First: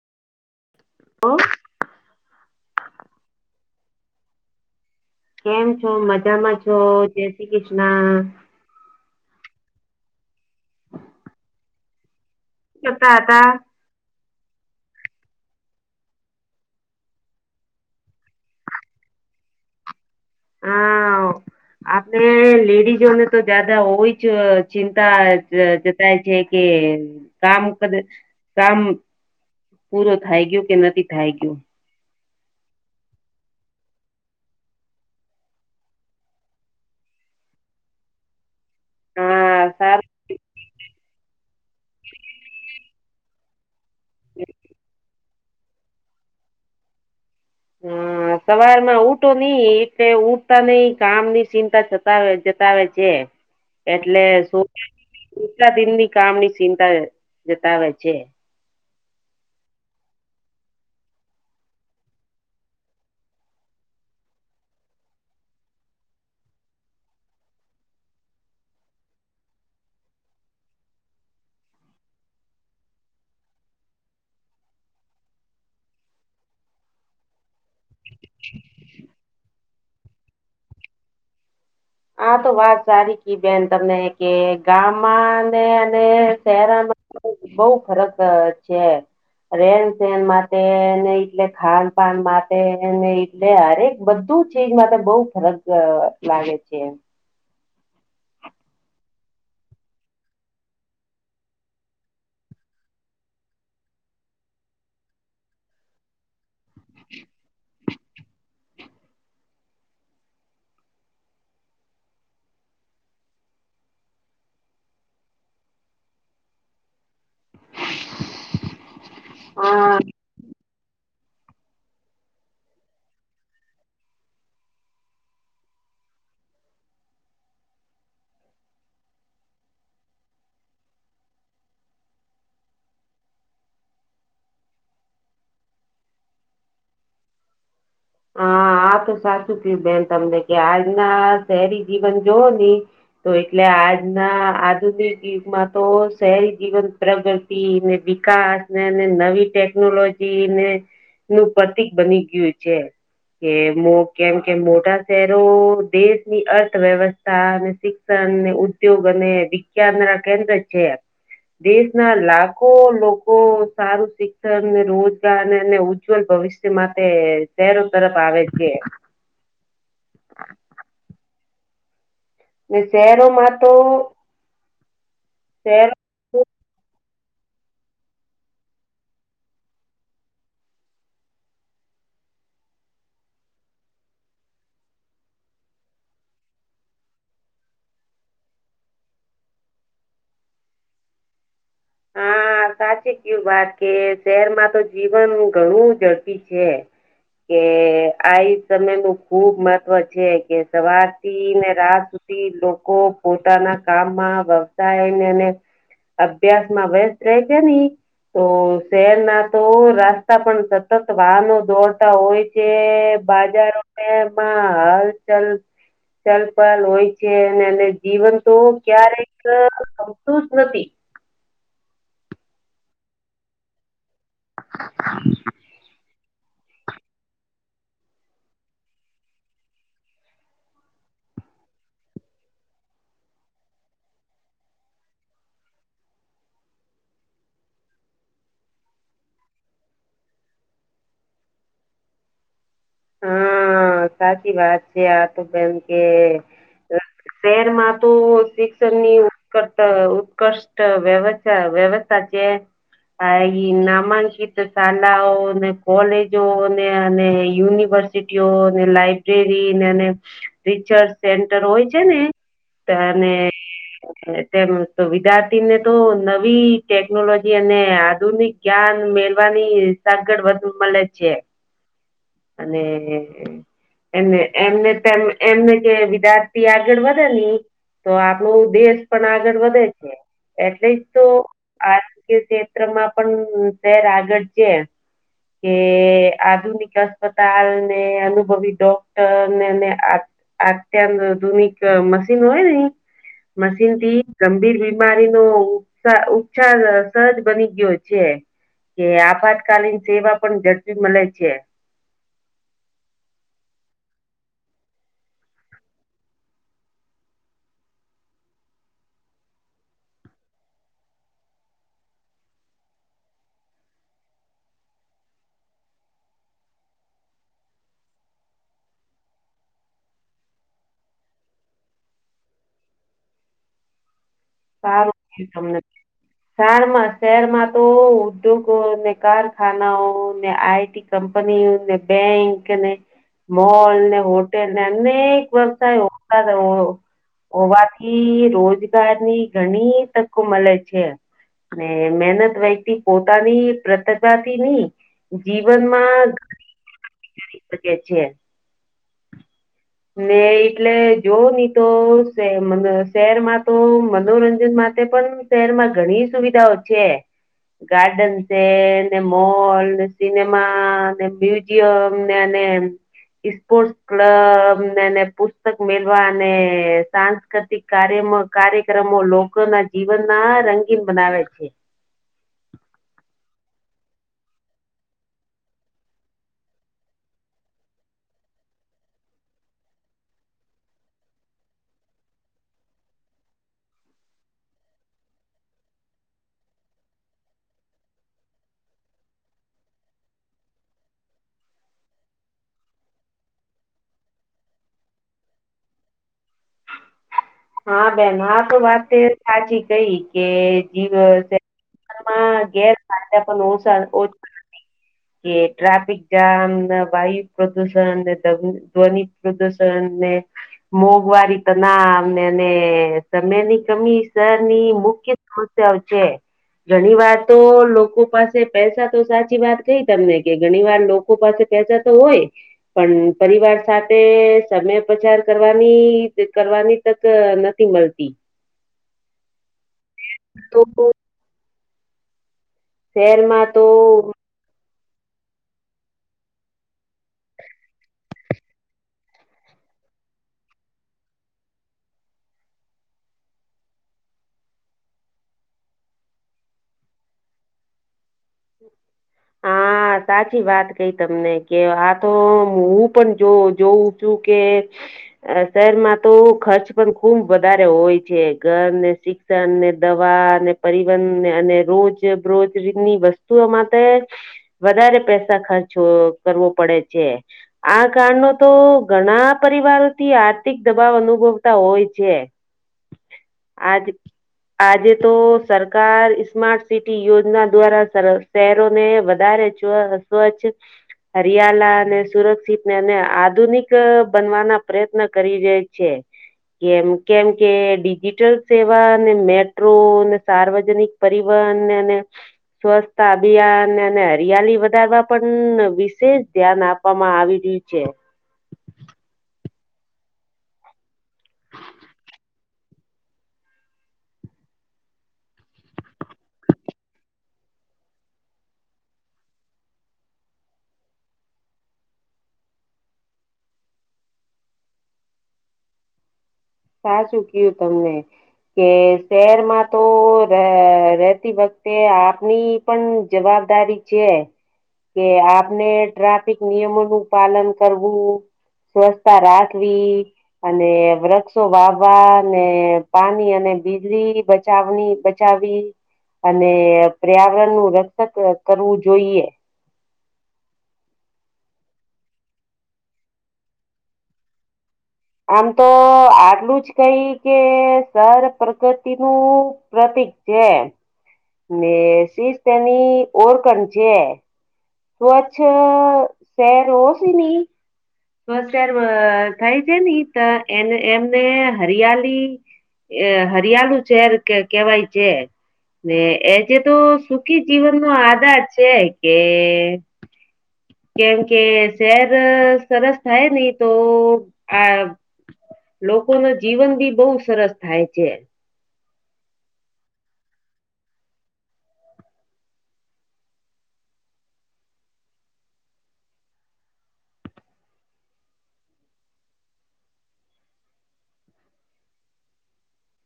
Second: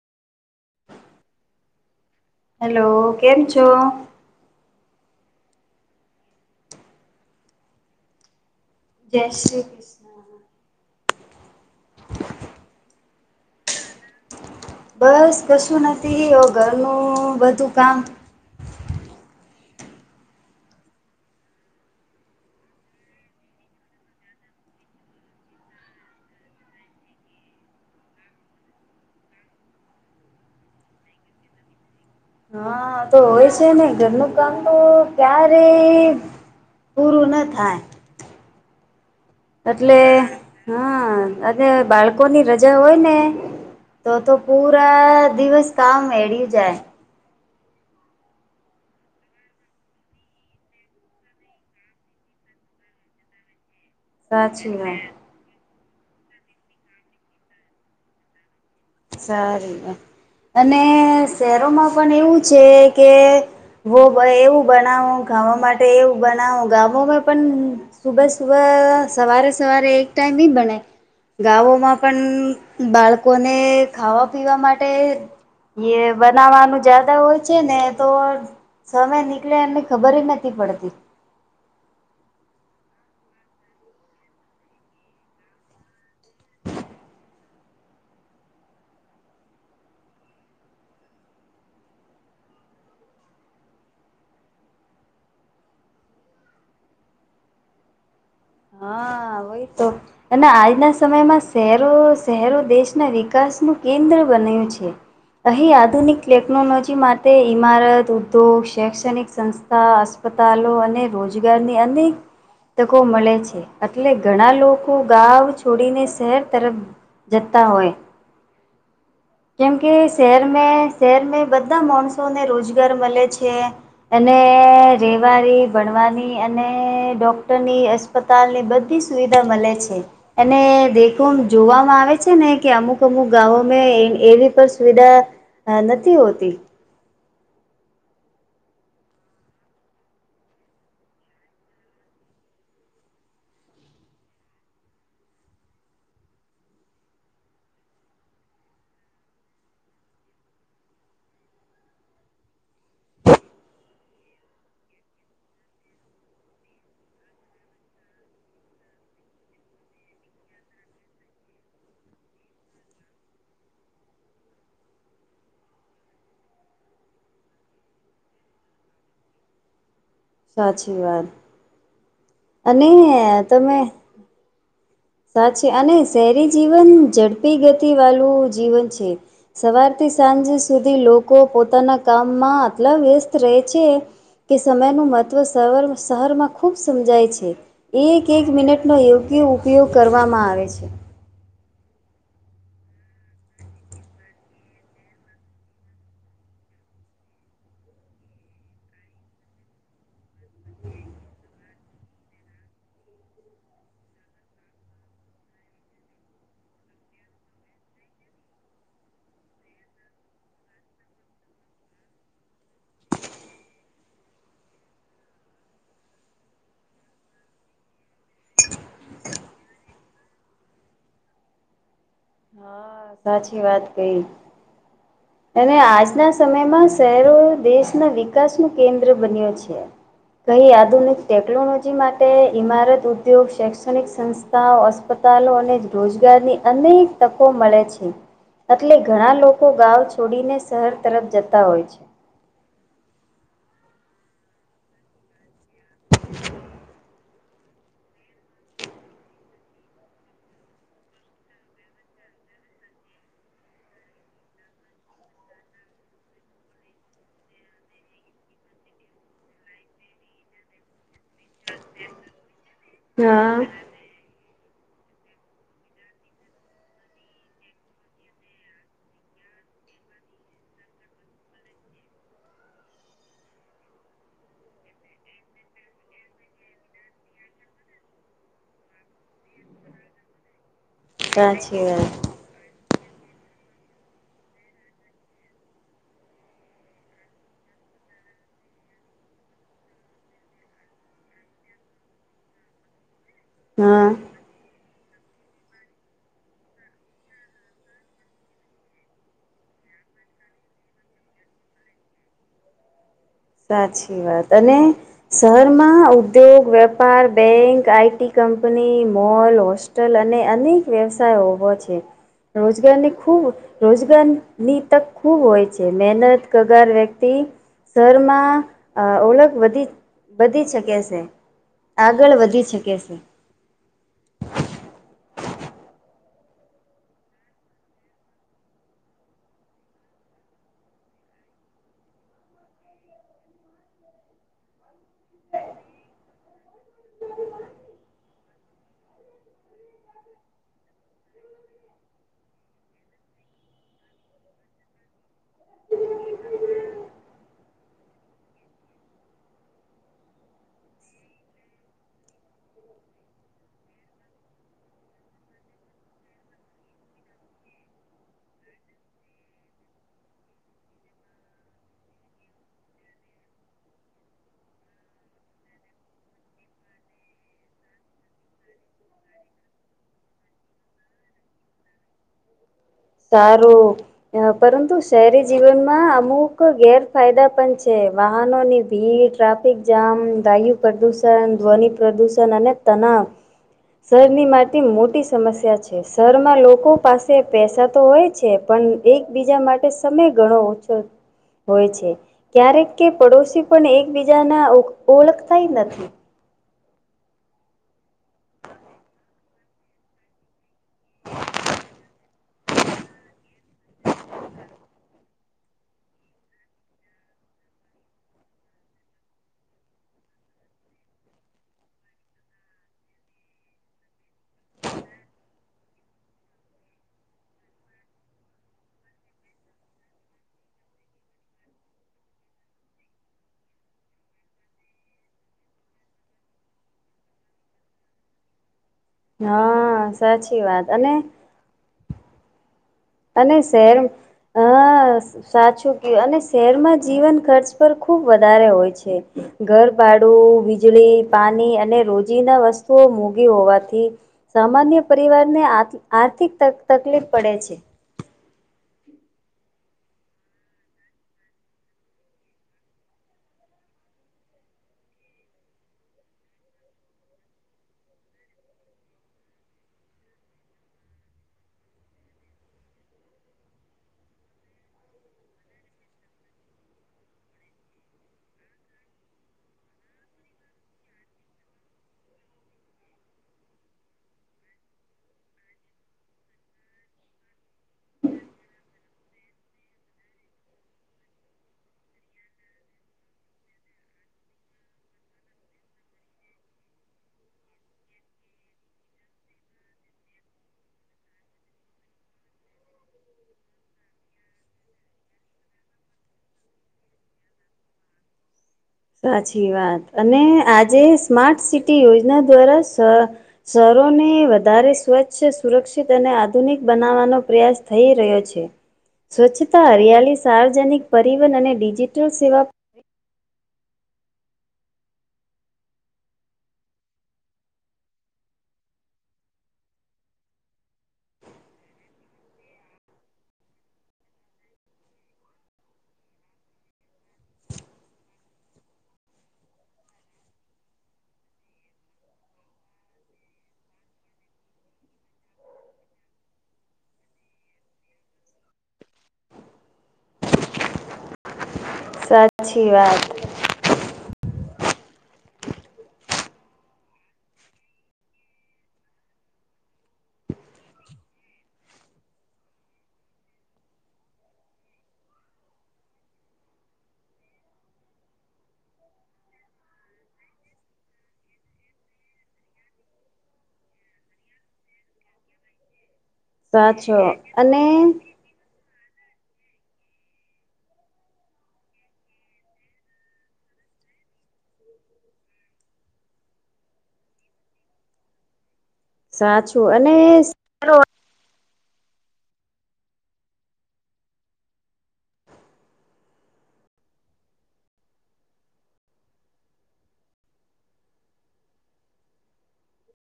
ઓ hello કેમ છો? કેમ છો મજામાં છો જય શ્રી કૃષ્ણ જય શ્રી કૃષ્ણ કેતા હતા બસ કશું નથી ઘરનું બધું કામ હા આપણે લેડીઝોને તો જ્યાદા હો જ ચિંતા જતાય છે કે કામ ક કામ પૂરો થાય ગયયો કે નથી થાય ગયું? હા તો હોય છે ને ઘરનું કામ તો ક્યારે પૂરું ના થાય હા એટલે? સારું હા અને બાળકોની રજા હોય ને તો તો પૂરા દિવસ કામ એળ જાય હમ. સવાર માં ઉઠો નહ એટલે ઉઠતા નહ કામ ની ચિંતાતા જતાવે છે- સાચી વાત એટલેરા દિનની કામ ની ચિંતા જતાવે છે. સારી અને શહેરોમાં પણ એવું છે કે વો એવું બનાવો ગાામવા માટે એવું બનાવો ગામોમાં પણ સુબહ સુબહ સવારે સવારે એક ટાઈમ બનાાય ગામોમાં પણ બાળકોને ખાવા પીવા માટે એ બનાવાનું જદા હોય છે ને તો સમય નીકળે એમને ખબર નથી પડત આા તો વાત સારી ક બેન તમને કે ગામમાં અને શહેરમાં બઉ ફરક છે રેન સેન માટેને એટલે ખાન પાાન માટે એટલે અરે બધું છે એજ મા બહુ ફરક લાગે છે એમ હા હોય તો અને આજના સમયમાં શહેરો શહેરો દેશના વિકાસનુંું કેન્દ્ર બન્યું છે અહી આધુનિક ટેકનોલોજી માટે ઈમારત તો શૈક્ષણિક સંસ્થા અસ્પતાલો અને રોજગારની અનેક તકો મળે છે એટલે ઘણા લોકો ગાવ છોડીને શહેર તરફ જતા હોય કેમ હા કે શહેર મે શહેરમાં બધા માણસોને રોજગાર મળે છે અને રેવારી ભણવાની અને ડોક્ટરની અસ્પતાલની બધી સુવિધા મળે છે અને દેખો જોવામાં આવે છે ને કે અમુક અમુક ગામો એવી પણ સુવિધા હ નથી હોતી હા આ તો સાચું કયું બેન તમને કે આજના શહેરી જીવન જોવ ને તો એટલે આજના આધુનિક જુગમાં તો શહેરી જીવન પ્રગતિ વિકાસ ને નવી ટેકનોલોજી ને નું પ્રતિક બની ગયું છે કે કેમ કે મોટા શહેરો દેશની અર્થવ્યવસ્થા અને શ ઉદ્યોગ અને વિજ્ઞાન ના કેન્દ્ર છે દેશ ના લાખો લોકો સારું શિક્ષણ રોજગારને અને ઉજ્જવલ ભવિષ્ય માટે શહેરો તરફ આવે છે સાચી વાત અને શહેરોમાં તો સાચી શહેર અને શહેરી જીવન ઝડપી ગતિ વાળું જીવન છે સવારથી સાંજ સુધી લોકો પોતાના કામમાં આટલા વ્યસ્ત રહે છે કે સમયનું મહત્ત્વર શહેરમાં ખૂબ સમજાય છે એક એક મિનિટનોો યોગ્ય ઉપયોગ કરવામાં આવે છે હા સાચી કેવી વાત કે શહેરમાં તો જીવન ઘણું ઝડપી છે કે આ સમય નું ખુબ મહત્વ છે કે સવાર થી ને રાત સુધી લોકો પોતાના કામમાં વ્યવસાયને અભ્યાસ માં વ રહે છે ની તો શહેર ના તો રાસ્તા પણ સતત વાહનો દોડતા હોય જે બાજારોમાં હાલચલ ચલપલ હોય છે અને એ જીવન તો ક્યારેક ગમતું જ નથી હા સાચી વાત કઈ અને આજના આ સમયમાં શહેરો દેશના વિકાસનું કેન્દ્ર બન્યો છે કઈ આધુનિક ટેકનોલોજી માટે ઇમારત ઉદ્યોગ શૈક્ષણિક સંા અસ્પતાલો અને રોજગારની અનેક તકો મળે છે એટલે ઘણા લોકો ગાં છોડીને શહેર તરફ જતા હોય છે હા સાચી વાત છે આ તો બેમ કે શહેરમાં તો શિક્ષણની ઉ ઉત્કૃષ વ્યવસ્થ અછા વ્યવસ્થા છે હા ઈ નામાંકિત શાલાાઓ ને કોલેજો ને અને યુન. યુનિવર્સિટીઓ લાઈબ્રેરી રિસર્ચ સેન્ટર હોય છે ને. તને. હા. તેમ તો વિદ્યાર્થીને તો નવી ટેકનોલોજી અને આધુનિક. જ્ઞાન મેલવાની સગડ વધુ મળે છે. અને. એમ એમને એમને કે વિદ્યાર્થી આગળ વધે ની તો આપણો દેશ પણ આગળ વધે છે. એટલે જ તો સાચી વાત ક્ષેત્રમાં પણ શર આગળ છે. કે આધુનિક અસ્પતાલ ને અનુભવી ડોક્ટર ને અત્યંત આધુનિક મશીન હોયઈ મશીન હા. થી ગંભીર બીમારીનોો ઉપ ઉપચાર સહજ બની ગયો છે. કે આપાત કલીન સેવા પણ ઝડપી મળે છે. સાચી વાત અને શહેરમાં ઉદ્યોગ વેપાર bank IT company mall hostel અનેક વ્યવસાય ઉભો છે. રોજગારની ખૂબ. રોજગારની તક ખૂબ હોય છે. મહેનત કગાર વ્યક્તિ શ માં ઓળખ વધી વધી શકે છે. આગળ વધી શકે છે. હ. હમને શમાં શહેરમાં તો ઉદ્યોગો ને કારખાનાઓ ને આઈટી. કંપની ને બેંક અને. મોલ ને હોટેલ ને અનેક વ્યવસાય હોતા હતા. હોવાથી રોજગારની ઘણી તકો મળે છે ને મહેહનત વ્યહેતિ પોતાની. પ્રતભાથી નહ જીવનમાં કે છે. ને એટલે જોવ નહી, તો શહેરમાં તો મનોરંજન માટે પણ શહેરમાં ઘણી સુવિધાઓ છે. ગાર્ડન છે. મોલ ને સિનેમા. મને પોર્ટ ક્લબને પુસ્તક મેલવા અને સા સાતિક કાર્ય કાર્યક્રમો લોકો ના જીવન ના રંગીન બનાવે છે. સારું. પરંતુ શહેરી જીવનમાં અમુક ગેરફાયદા પણ છે, વાહનો ની ભીડ ટ્રાફિક જામ વાયુ પ્રદૂષણ ધ્વનિ પ્રદુષણ અને તનાવ. શહેરની માટેટી મોટી સમસ્યા છે. શરમાં લોકો પાસે પૈસા. તો હોય છે. પણ એકબીજા માટે સમય ગણો ઓછો હોય છે ક્યારેક કે પડોશી પણ એકબીજાના ઓળખતા નથી હા, બેન આ તો વાત સાચી કઈ કે જી. માં ઘેરાયદા પણ ઓછછ. કે ટ્રાફિક જામ વાયુ પ્રદુષણ ધ્વન પ્રદુષણ ને. મોંઘવાળરી તો ના. અને એને સમયની કમી શર ની મુખ્ય સમસ્યાઓ છે. ઘણી વાર તો લોકો પાસે પૈસા તો સાચી વાત કઈ તમને કે ઘણી વાર. લોકો પાસે પૈસા તો હોય. પણ પરિવાર સાથે સમય પચાર કરવાની કરવાની તક નથી મળતી. હા, સાચી તો વાત અને. અને શહેરમાં તો શહેર હા સાચું કહ્યુ અને શહેરમાં જીવન ખર્ચ પર ખુબ વધારે હોય છે. ઘરભાડું વીજળી પાણી અને રોજી ના વસ્તુઓ મોંધી હોવાથી સામાન્ય પરિવારને આર્થિક તકલીફ પડે છે. હા હા સાચી વાત કઈ તમને કે આ તો હું પણ જો જોઉં છુ. કે અ શહેરમાં તો ખર્ચ પણ ખુબ વધારે હોય છે ઘરને ને દવા અને પરિવહનને અને રોજબરોજની વસ્તુ. વસ્તુઓ માટે, વધારે પૈસા ખર્ચ કરવો પડે છે. આ કારણે તો ઘણા પરિવારો થી આર્થિક દબાવ અનુભવતા હોય છે. આજ આજે તો સરકાર સ્માર્ટ સિટી યોજના દ્વારા શહેરો ને વધારે સ્વચ્છ હરિયાળ અને સુરક્ષિત ને અને આધુનિક બનવાના પ્રયત્ન કરી રહે છે. કેમ કેમ કે ડિજિટલ સેવા અને મેટ્રો ને સાર્વજનિક પરીવહન અને સ્વચ્છતા અભિયાન અને હરિયાલી વધારવા પણ વિશેષ ધ્યાન આપ આપવામાં આવી રહી છે. સાચી વાત અને આજે સ્માર્ટ સિટી યોજના દ્વારા સર શહેરોને વધારે સ્વચ્છ સુરક્ષિત અને આધુનિક બનાવવાનો પ્રયાસ થઈ રહ્યો છે. સ્વચ્છતા હરિયાળી સાર્વજનિક પરિવહન અને ડિજિટલ સેવા સાચુ કયો તમને. કે શહેરમાં તો રહેતી વખતે આપની પણ જવાબદારી છે. કે આપને ટ્રાફિક નિયમો નું પાલન કરવું. સ્વચ્છતા રાખવી, અને વૃક્ષ વાવા ને પાણી અને વીજળી બચાવવી. અને પર્યાવરણનું રક્ષક કરવું જોઈએ. સાચી વાત. આમ તો આટલું જ કઈ કે સરસ પ્રગતિ નું પ્રતીક છે, ને શીષ તેની ઓળખણ છે. તો અચ્છા શહેર હોકે નહી. સાર થાય છે ની તો એ એમને હરિયાલી એ હરિયાળુ શહેર કહેવાય છે. ને એ જે તો સાચો સુખી અને જીવનનો આધાર છે કે કેમ કે શહેર સરસ થાય નહી તો આ લોકો ના જીવન બી બહુ સરસ થાય છે. સાચું અને સ